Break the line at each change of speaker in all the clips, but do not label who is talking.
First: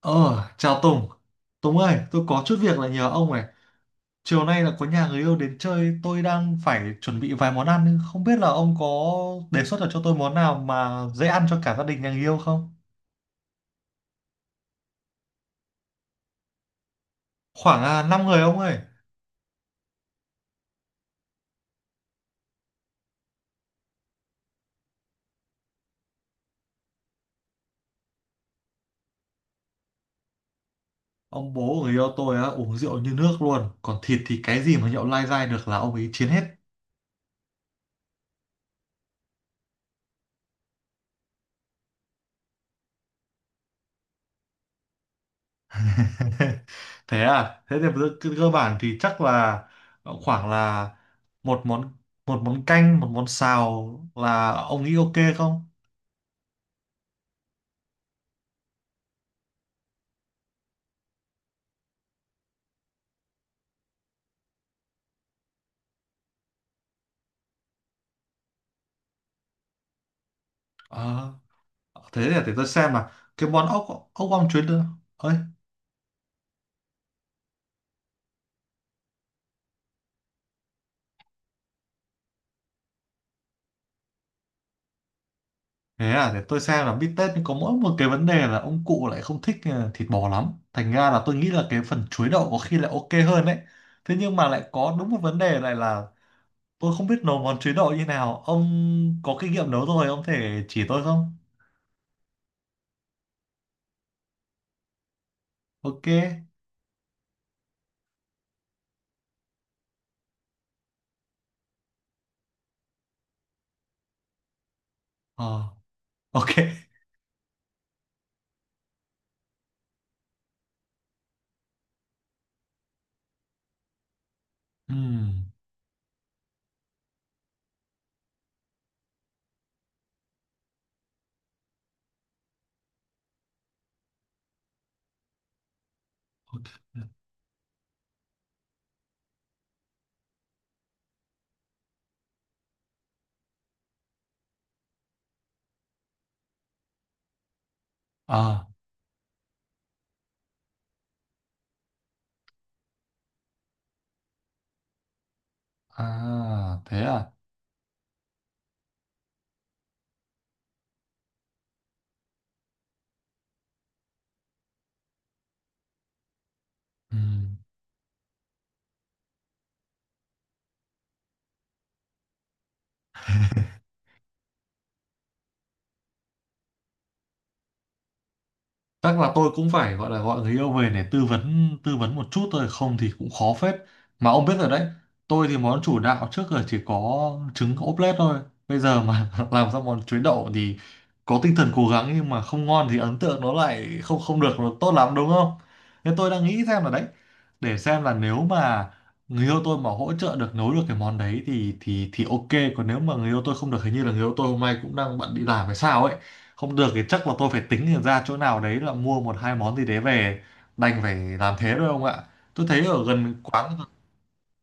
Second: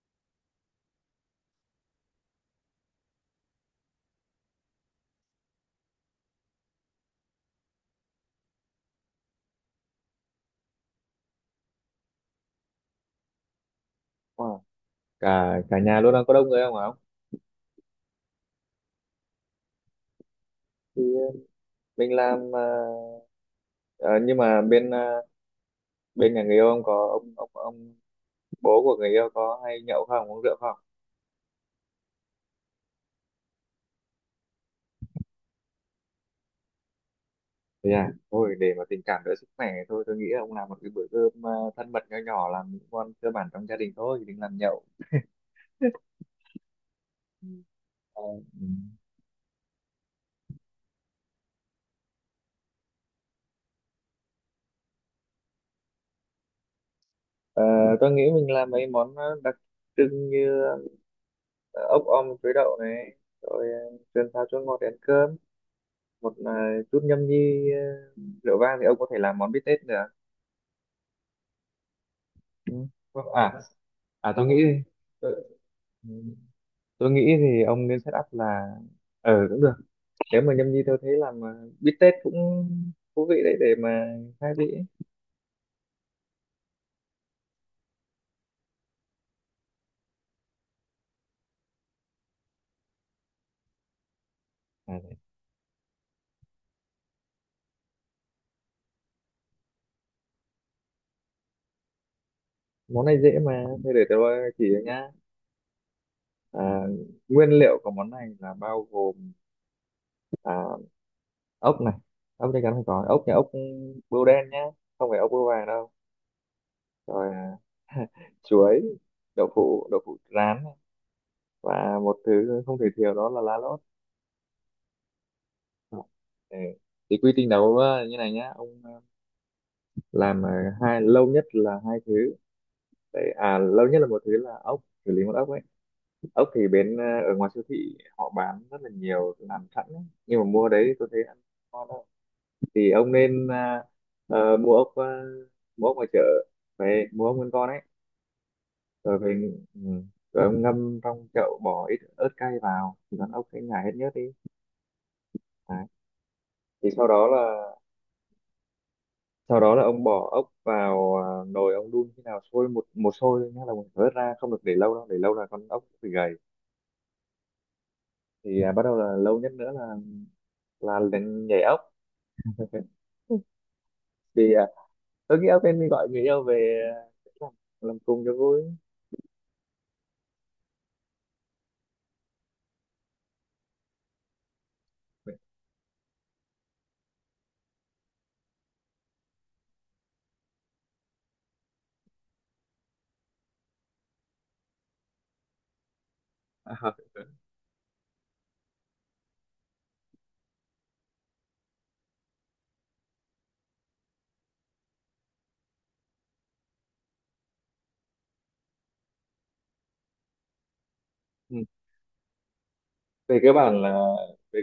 Ờ, chào Tùng. Tùng ơi, tôi có chút việc là nhờ ông này. Chiều nay là có nhà người yêu đến chơi, tôi đang phải chuẩn bị vài món ăn, nhưng không biết là ông có đề xuất được cho tôi món nào mà dễ ăn cho cả gia đình nhà người yêu không?
Wow. cả cả nhà luôn đang có đông người không hả ông?
Khoảng 5 người ông ơi.
thì ờ, mình làm, nhưng mà bên nhà người yêu ông có, ông bố của người yêu có hay nhậu không, uống rượu không?
Ông bố của người yêu tôi á, uống rượu như nước luôn. Còn thịt thì cái gì mà nhậu lai dai được là ông ấy chiến hết.
Thì à Thôi, để mà tình cảm đỡ sức khỏe, thôi tôi nghĩ là ông làm một cái bữa cơm thân mật nho nhỏ, làm những món cơ bản trong gia đình thôi, đừng làm nhậu.
Thế à? Thế thì cơ
Ờ,
cơ- cơ
ừ.
bản thì chắc là khoảng là một món, một món canh, một món xào, là ông nghĩ ok không?
Ờ, tôi nghĩ mình làm mấy món đặc trưng như ờ, ốc om chuối đậu này, rồi sườn xào chua ngọt để ăn cơm, một chút nhâm nhi rượu vang thì ông có thể làm món bít tết nữa.
Ờ, thế thì để tôi
Ừ.
xem là cái
à
món ốc ốc
à tôi
om
nghĩ
chuối nữa ơi.
tôi, tôi nghĩ thì ông nên set up là, ừ, cũng được. Nếu mà nhâm nhi tôi thấy làm bít tết cũng thú vị đấy, để mà khai vị ấy.
Thế à, để tôi xem. Là bít tết, nhưng có mỗi một cái vấn đề là ông cụ lại không thích thịt bò lắm, thành ra là tôi nghĩ là cái phần chuối đậu có khi lại ok hơn đấy. Thế nhưng mà lại có
À,
đúng
đấy.
một vấn đề lại là tôi không biết nấu món chuối đậu như nào. Ông có kinh nghiệm nấu rồi, ông thể chỉ tôi không?
Món này dễ mà, thế để tôi chỉ cho nhá.
Ok.
À, nguyên liệu của món này là bao gồm à, ốc này, ốc chắc chắn phải có ốc, ốc bươu đen nhá, không phải ốc
Ờ,
bươu vàng đâu.
ok.
Rồi à, chuối, đậu phụ rán này, và một thứ không thể thiếu đó là lá lốt.
Ừm,
Ừ. Thì quy trình đấu như này nhá ông, làm ờ, hai lâu nhất là hai thứ đấy. À, lâu nhất là một thứ là ốc, xử lý một ốc ấy. Ốc thì
ok.
ở ngoài siêu thị họ bán rất là nhiều làm sẵn ấy, nhưng mà mua đấy tôi thấy ăn ngon đâu. Thì ông nên, mua ốc, mua ốc ngoài chợ, về mua ốc nguyên con ấy,
À,
rồi về ừ, rồi ông ngâm trong chậu, bỏ ít ớt cay vào thì con ốc sẽ nhả hết nhớt đi. Đấy.
à,
Thì
thế
sau đó
à.
là, sau đó là ông bỏ ốc vào nồi, ông đun khi nào sôi một một sôi thôi nhá, là mình phải vớt ra, không được để lâu đâu, để lâu là con ốc bị gầy.
Ừm.
Thì à, bắt đầu là lâu nhất nữa là lên nhảy ốc. Thì à, tôi nghĩ ốc nên đi gọi người yêu về, à, làm, làm cùng cho vui.
Chắc là tôi cũng phải gọi là gọi người yêu về để tư vấn một chút thôi, không thì cũng khó phết. Mà ông biết rồi đấy, tôi thì món chủ đạo trước giờ chỉ có trứng ốp lết thôi. Bây giờ mà làm ra món chuối đậu thì có tinh thần cố gắng, nhưng mà không ngon thì ấn tượng nó lại không không được nó tốt lắm, đúng không? Nên tôi đang nghĩ xem là
À,
đấy, để xem là nếu mà người yêu tôi mà hỗ trợ được, nấu được cái món đấy thì thì ok. Còn nếu mà người yêu tôi không được, hình như là người yêu tôi hôm nay cũng đang bận đi làm hay sao ấy, không được thì chắc là tôi phải tính ra chỗ nào đấy là mua một hai món gì đấy về, đành phải làm
ừ.
thế thôi ông ạ. Tôi thấy ở gần
Về cơ
quán.
bản là, về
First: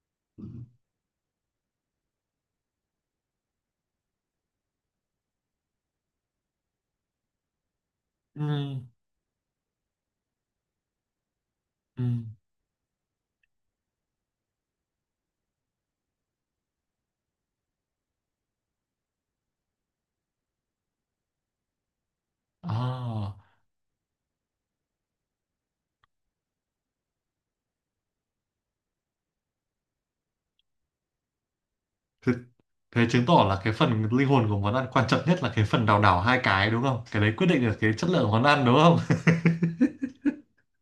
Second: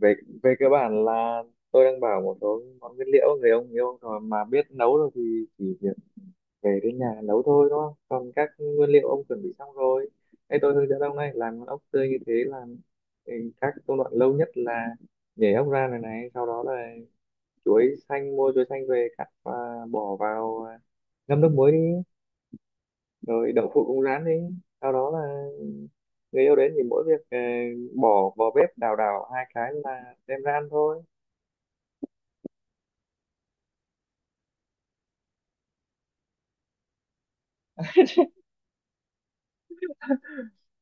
về về cơ bản là tôi đang bảo một số món nguyên liệu người ông yêu rồi mà biết nấu rồi thì chỉ về đến nhà nấu thôi, đúng không, còn
Ừ,
các nguyên liệu ông chuẩn bị xong rồi. Ê, tôi hướng dẫn ông này làm con ốc
ừ.
tươi như thế, làm ừ, các công đoạn lâu nhất là nhảy ốc ra này, sau đó là chuối xanh, mua chuối xanh về cắt và bỏ vào ngâm nước muối đi,
À,
rồi đậu phụ cũng rán đi, sau đó là người yêu đến thì mỗi việc bỏ vào bếp đào đào hai cái là đem ra ăn thôi.
thế, thế chứng tỏ là cái phần linh hồn của món ăn quan trọng nhất là cái phần đào đảo hai cái, đúng không? Cái đấy quyết định được cái chất lượng món ăn, đúng không?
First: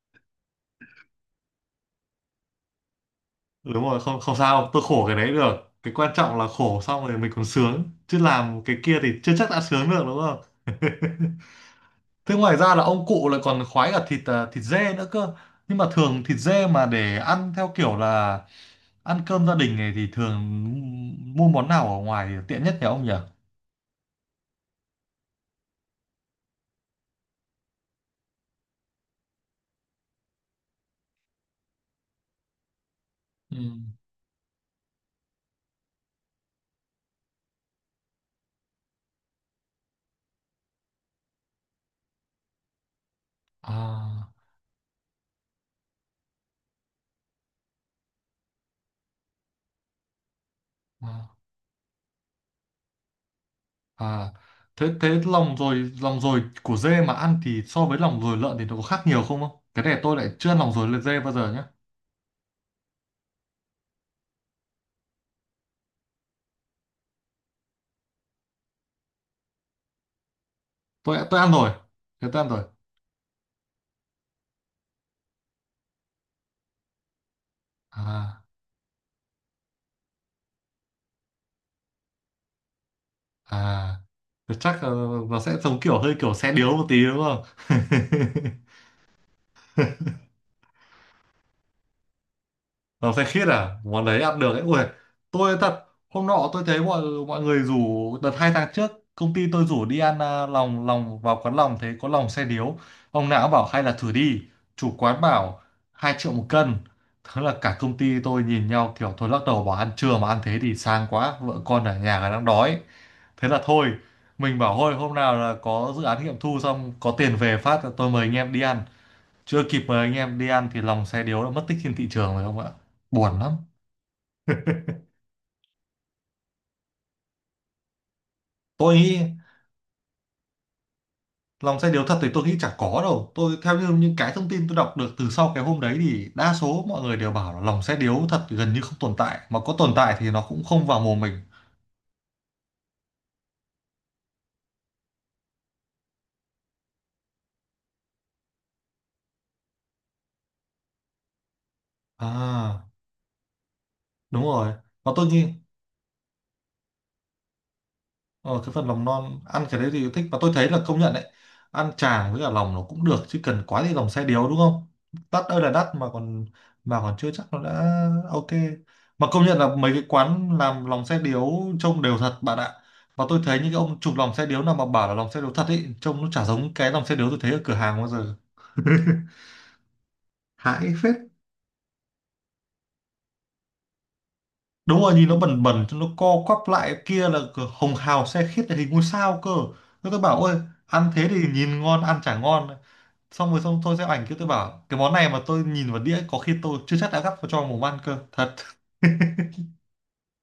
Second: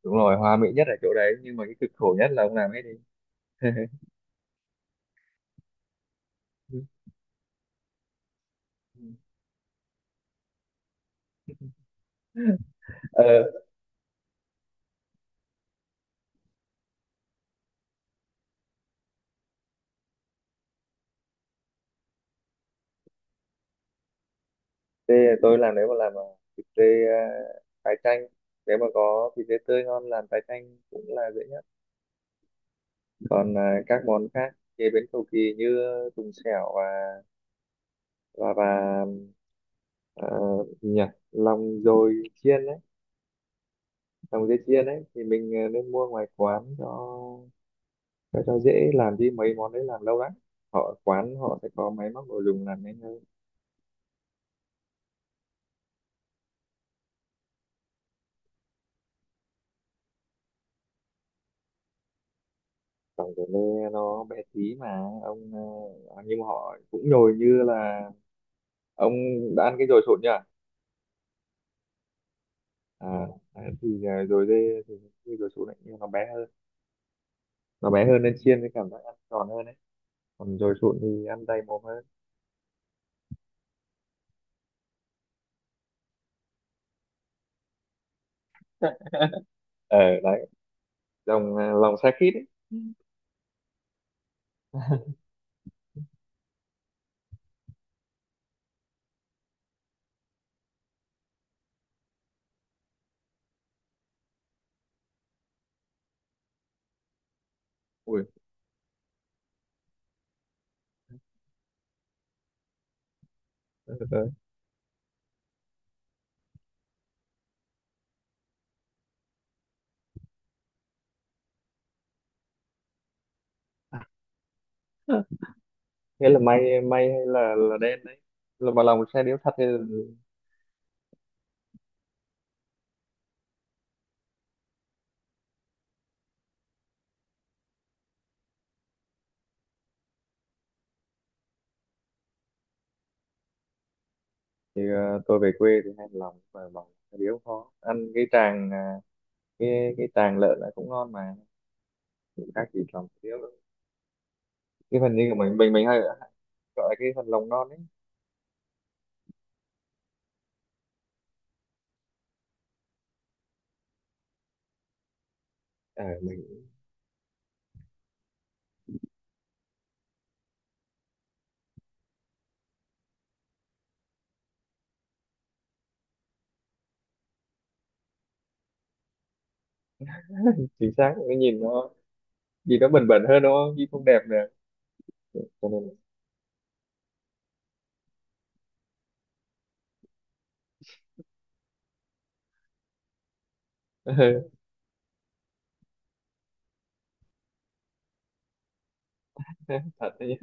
Đúng rồi, hòa mỹ nhất ở chỗ đấy, nhưng mà cái cực khổ nhất là ông làm hết đi.
Đúng rồi, không không sao, tôi khổ cái đấy được, cái quan trọng là khổ xong rồi mình còn sướng, chứ làm cái kia thì chưa chắc đã sướng được, đúng không? Thế ngoài ra là ông cụ lại
ờ
còn khoái cả thịt thịt dê nữa cơ. Nhưng mà thường thịt dê mà để ăn theo kiểu là ăn cơm gia đình này thì thường mua món nào ở ngoài tiện nhất nhỉ ông nhỉ?
thì tôi làm, nếu mà làm thịt dê tái chanh, nếu mà có thịt dê tươi ngon làm tái chanh cũng là dễ nhất.
Ừ.
Còn à, các món khác chế biến cầu kỳ như tùng xẻo và và và à, gì nhỉ, lòng dồi chiên đấy,
À,
lòng dê chiên đấy, thì mình à, nên mua ngoài quán cho cho dễ, làm đi mấy món đấy làm lâu lắm, họ
à,
quán họ sẽ có máy móc đồ dùng làm nhanh hơn.
à. Thế thế lòng rồi của dê mà ăn thì so với lòng rồi lợn thì nó có khác nhiều không không? Cái này tôi lại chưa ăn lòng rồi dê bao giờ nhé.
Lòng dồi lê nó bé tí mà ông, à, nhưng mà họ cũng nhồi như là, ông đã ăn cái dồi sụn nhỉ?
Tôi ăn rồi. Thế tôi ăn rồi.
À, đấy, thì à, rồi dê thì khi dồi sụn ấy, nhưng nó bé hơn, nó bé hơn nên
À
chiên thì cảm giác ăn giòn hơn đấy, còn rồi sụn thì ăn đầy mồm hơn.
à. Thế chắc nó sẽ giống kiểu hơi kiểu xe điếu một tí đúng không?
Ờ đấy, lòng à, lòng xe khít ấy.
Nó phê khiết à? Món đấy ăn được ấy. Ui, tôi thật, hôm nọ tôi thấy mọi mọi người rủ, đợt hai tháng trước, công ty tôi rủ đi ăn lòng, vào quán lòng, thấy có lòng xe điếu. Ông nào cũng bảo hay là thử đi. Chủ quán bảo 2.000.000 một cân. Thế là cả công ty
Ui
tôi nhìn nhau kiểu thôi lắc đầu bảo ăn trưa mà ăn thế thì sang quá, vợ con ở nhà đang đói. Thế là thôi,
đấy.
mình bảo thôi hôm nào là có dự án nghiệm thu xong, có tiền về phát là tôi mời anh em đi ăn. Chưa kịp mời anh em đi ăn thì lòng xe điếu đã mất tích trên thị trường rồi không ạ. Buồn lắm.
Thế là may may hay là đen đấy, là mà
Tôi
lòng
nghĩ
xe điếu thật
lòng xe điếu thật thì tôi nghĩ chả có đâu. Tôi theo như những cái thông tin tôi đọc được từ sau cái hôm đấy thì đa số mọi người đều bảo là lòng xe điếu thật gần như không tồn tại, mà có tồn tại thì nó cũng không vào mồm mình.
thì à, tôi về quê thì hay lòng, mà lòng xe điếu khó ăn, cái tràng à, cái tràng lợn lại cũng ngon mà, cũng khác gì
À
lòng xe điếu đâu.
đúng rồi.
Cái
Và
phần
tôi
như của
nghĩ,
mình hay gọi là cái phần lòng non ấy.
ờ, cái phần lòng non ăn cái đấy thì thích, và tôi thấy là công nhận đấy. Ăn chả với cả lòng nó cũng được, chứ cần quá thì lòng xe điếu đúng không, đắt ơi là đắt,
Ờ mình,
mà còn chưa chắc nó đã ok. Mà công nhận là mấy cái quán làm lòng xe điếu trông đều thật bạn ạ. Và tôi thấy những cái ông chụp lòng xe điếu nào mà bảo là lòng xe điếu thật ấy, trông nó chả giống cái lòng xe điếu tôi thấy ở cửa hàng bao giờ.
chính
Hãi
xác,
phết.
cái nhìn nó gì đó bền bền hơn đúng không, gì không đẹp nè,
Đúng rồi, nhìn nó bẩn
cho
bẩn cho
nên
nó co quắp lại kia, là cửa hồng hào xe khít là hình ngôi sao cơ. Thế tôi bảo ôi, ăn thế thì nhìn ngon ăn chả ngon. Xong rồi, xong tôi sẽ ảnh kia
là-
tôi bảo cái món này mà tôi nhìn vào đĩa có khi tôi chưa chắc đã gắp vào cho vào mồm ăn cơ thật.
thật đấy.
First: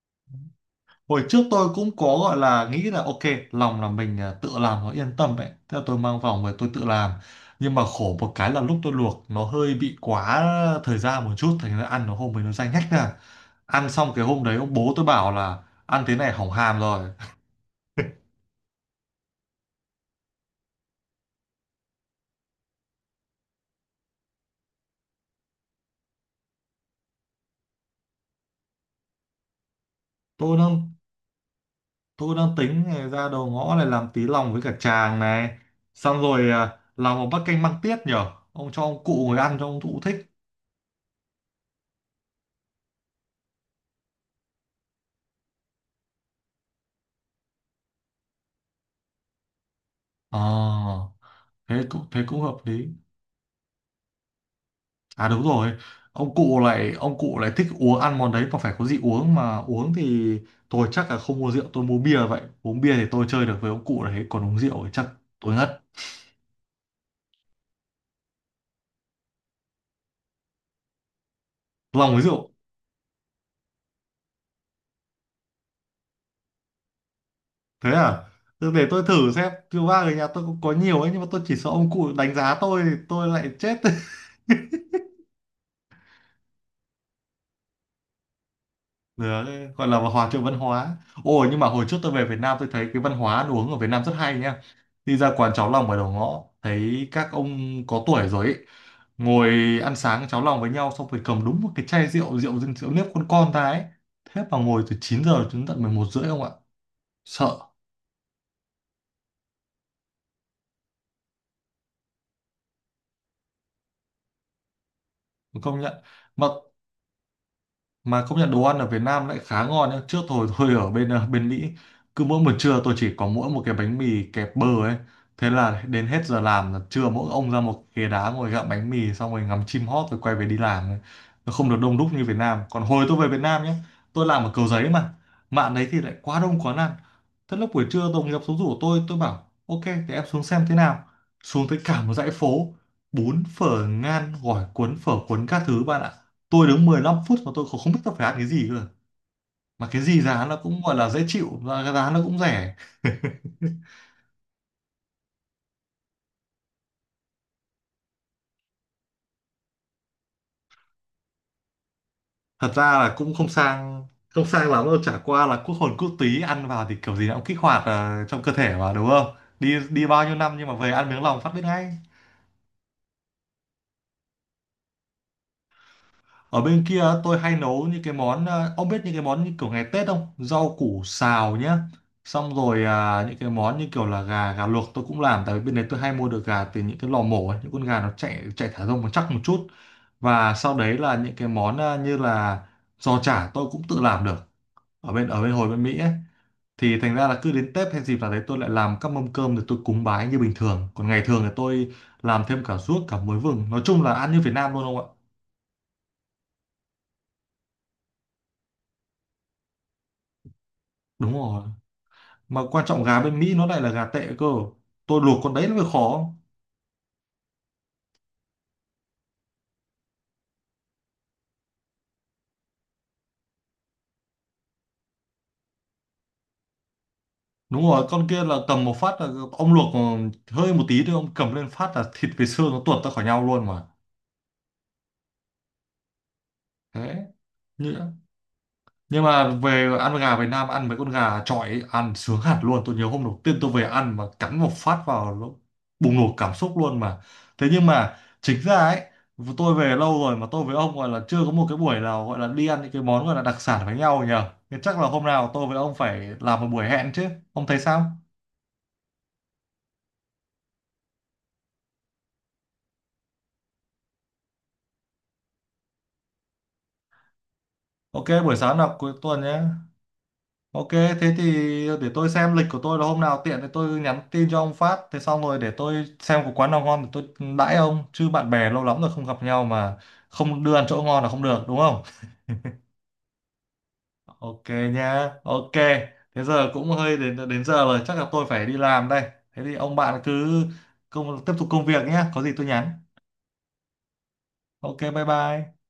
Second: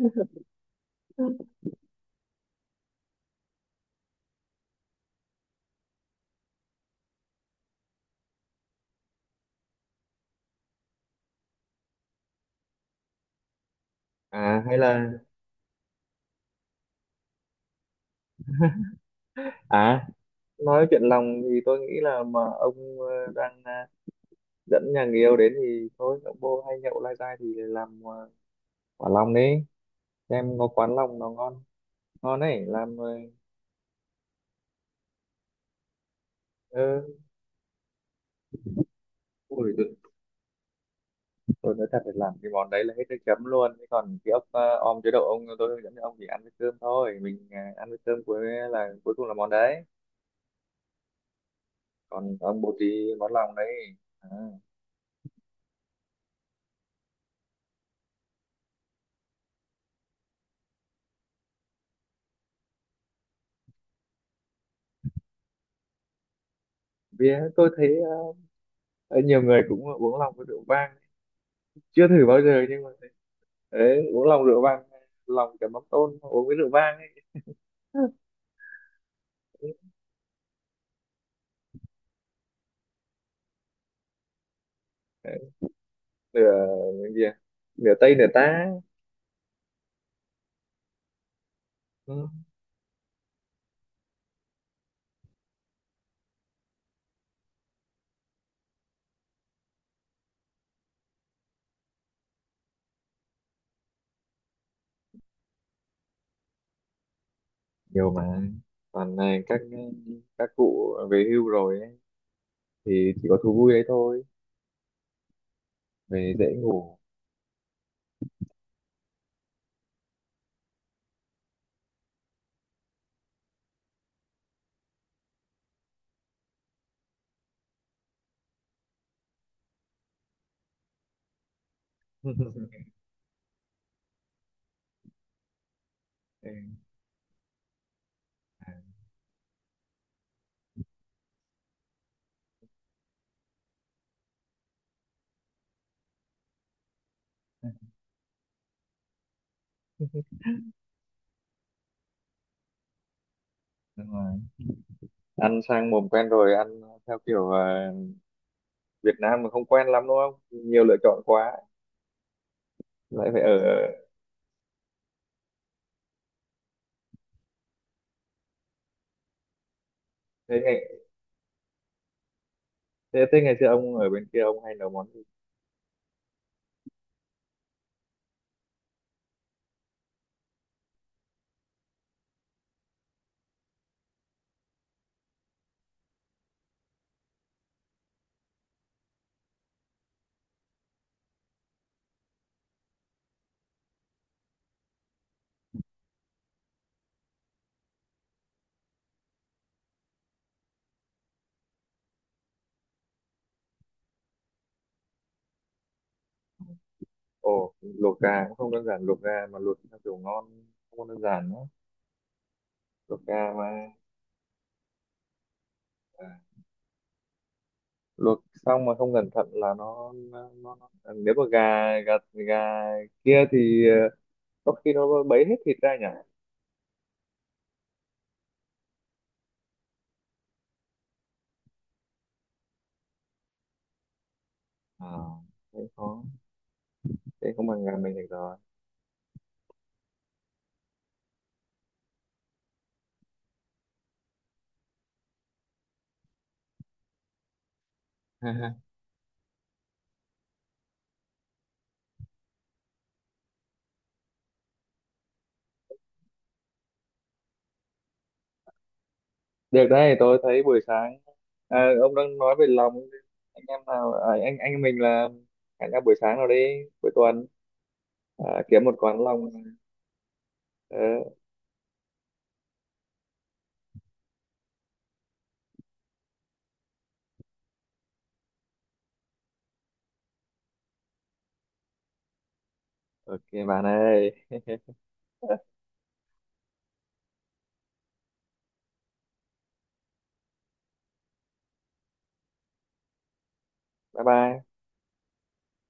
Hồi trước tôi cũng có gọi là nghĩ là ok, lòng là mình tự làm nó yên tâm ấy, thế là tôi mang vòng về tôi tự làm. Nhưng mà khổ một cái là lúc tôi luộc nó hơi bị quá thời gian một chút, thành ra ăn nó hôm ấy nó dai nhách ra. Ăn xong cái hôm đấy
À
ông
hay
bố tôi
là,
bảo là ăn thế này hỏng hàm rồi.
à nói chuyện lòng thì tôi nghĩ là mà ông đang dẫn nhà người yêu đến thì thôi, ông bô hay nhậu lai dai thì làm quả lòng đi,
tôi
xem có
đang
quán lòng nó ngon,
Tôi
ngon
đang
ấy,
tính
làm ờ,
này, ra đầu ngõ này làm tí lòng với cả chàng này. Xong rồi
ừ.
làm một bát canh măng tiết nhở. Ông cho ông cụ ngồi ăn cho
Ui,
ông cụ thích.
tôi nói thật là làm cái món đấy là hết nước chấm luôn. Thế còn cái ốc om chế độ ông, tôi hướng dẫn cho ông chỉ ăn với cơm thôi, mình ăn với cơm, cuối là cuối cùng là món đấy,
Ờ, thế cũng thế
còn
cũng hợp
ông bột
lý.
thì món lòng đấy. À.
À đúng rồi. Ông cụ lại thích uống ăn món đấy, mà phải có gì uống mà uống thì tôi chắc là không mua rượu, tôi mua bia vậy. Uống bia thì tôi chơi được với ông cụ đấy, còn uống rượu thì chắc tôi ngất.
Vì tôi thấy ờ, nhiều người cũng uống lòng với rượu vang, chưa
Lòng với
thử bao
rượu.
giờ nhưng mà, đấy, uống lòng rượu vang, lòng chấm mắm tôm uống với rượu vang ấy.
Thế à? Thế để tôi thử xem, rượu vang ở nhà tôi cũng có nhiều ấy, nhưng mà tôi chỉ sợ ông cụ đánh giá tôi thì tôi lại chết.
Đấy, nửa cái gì à? Nửa tây nửa tá.
Đấy, gọi là hòa trộn văn hóa. Ồ nhưng mà hồi trước tôi về
Ừ.
Việt Nam tôi thấy cái văn hóa ăn uống ở Việt Nam rất hay nha. Đi ra quán cháo lòng ở đầu ngõ thấy các ông có tuổi rồi ấy, ngồi ăn sáng cháo lòng với nhau xong rồi cầm đúng một cái chai rượu nếp con ta ấy. Thế mà ngồi từ 9 giờ đến tận 11 rưỡi không ạ? Sợ,
Nhiều mà, toàn là các cụ về hưu rồi ấy, thì chỉ có thú vui đấy thôi,
công nhận.
về dễ
Mà
ngủ.
mà công nhận đồ ăn ở Việt Nam lại khá ngon nhá. Trước thôi tôi ở bên bên Mỹ, cứ mỗi buổi trưa tôi chỉ có mỗi một cái bánh mì kẹp bơ ấy, thế là đến hết giờ làm là trưa mỗi ông ra một ghế đá ngồi gặm bánh mì xong rồi ngắm chim hót rồi quay về đi làm ấy. Nó không được đông đúc như Việt Nam. Còn hồi tôi về Việt Nam nhé, tôi làm ở Cầu Giấy mà, mạng đấy thì lại quá
Ừ,
đông quá ăn. Thế lúc buổi trưa đồng nghiệp xuống rủ tôi bảo ok thì em xuống xem thế nào. Xuống tới cả một dãy phố, bún phở ngan gỏi cuốn phở cuốn các thứ bạn ạ, tôi đứng 15 phút mà tôi không biết tôi phải ăn cái gì cơ, mà cái gì giá nó cũng gọi là dễ chịu và cái giá nó cũng rẻ.
đúng rồi. Ăn sang mồm quen rồi, ăn theo kiểu Việt Nam mà không quen lắm đúng không, nhiều lựa chọn quá.
Thật ra là
Lại
cũng
phải
không
ở,
sang, không sang lắm đâu, chả qua là quốc hồn quốc túy ăn vào thì kiểu gì nó cũng kích hoạt trong cơ thể mà đúng không. Đi đi bao nhiêu năm
thế
nhưng mà
ngày
về ăn miếng lòng phát biết ngay.
thế ngày xưa ông ở bên kia ông hay nấu món gì?
Ở bên kia tôi hay nấu những cái món ông biết những cái món như kiểu ngày Tết không? Rau củ xào nhá. Xong rồi những cái món như kiểu là gà gà luộc tôi cũng làm, tại vì bên đấy tôi hay mua được gà từ những cái lò mổ ấy, những con gà nó chạy chạy thả rông nó chắc một chút. Và sau đấy là những cái món như là giò chả tôi cũng tự làm được ở bên hồi bên Mỹ ấy. Thì thành ra là cứ đến Tết hay dịp nào đấy tôi lại làm các mâm cơm để tôi cúng bái như bình thường. Còn ngày thường thì tôi làm thêm cả ruốc cả muối vừng. Nói chung là ăn như Việt Nam luôn không ạ?
Ồ, luộc gà cũng không đơn giản, luộc gà mà luộc theo kiểu ngon không đơn
Đúng
giản
rồi.
nữa.
Mà quan trọng
Luộc
gà bên
gà
Mỹ nó
mà
lại là gà tệ cơ, tôi luộc con đấy nó mới khó.
luộc xong mà không cẩn thận là nó- À, nếu mà gà, gà gà kia thì ờ, có khi nó bấy hết thịt ra nhỉ?
Đúng rồi, con kia là cầm một phát là, ông luộc hơi một tí thôi ông cầm lên phát là thịt với xương nó tuột ra khỏi nhau luôn mà.
À, thế khó,
Thế
thế không bằng
nhỉ?
gà mình được rồi.
Nhưng mà về ăn gà Việt Nam ăn mấy con gà chọi ấy, ăn sướng hẳn luôn. Tôi nhớ hôm đầu tiên tôi về ăn mà cắn một phát vào nó bùng nổ cảm xúc luôn mà. Thế nhưng mà chính ra ấy, tôi về lâu rồi mà tôi với ông gọi là chưa có một cái buổi nào gọi là đi ăn những cái món gọi là đặc sản với nhau nhờ. Thế chắc là hôm nào tôi với ông phải làm một buổi hẹn chứ, ông thấy sao?
Được đấy, tôi thấy buổi sáng, à, ông đang nói về lòng, anh em nào, à, anh em mình là hẹn nhau buổi sáng nào đi, cuối tuần,
Ok, buổi
à,
sáng
kiếm
nào
một
cuối
quán
tuần
lòng.
nhé. Ok,
Ờ,
thế thì để tôi xem lịch của tôi là hôm nào tiện thì tôi nhắn tin cho ông phát. Thế xong rồi để tôi xem có quán nào ngon thì tôi đãi ông. Chứ bạn bè lâu lắm rồi không gặp nhau mà không đưa ăn chỗ ngon là không được đúng không?
ok bạn ơi.
Ok nha, ok. Thế giờ cũng hơi đến đến giờ rồi, chắc là tôi phải đi làm đây. Thế thì ông bạn cứ công, tiếp tục công việc nhé, có gì tôi nhắn.
Bye bye.
Ok, bye bye.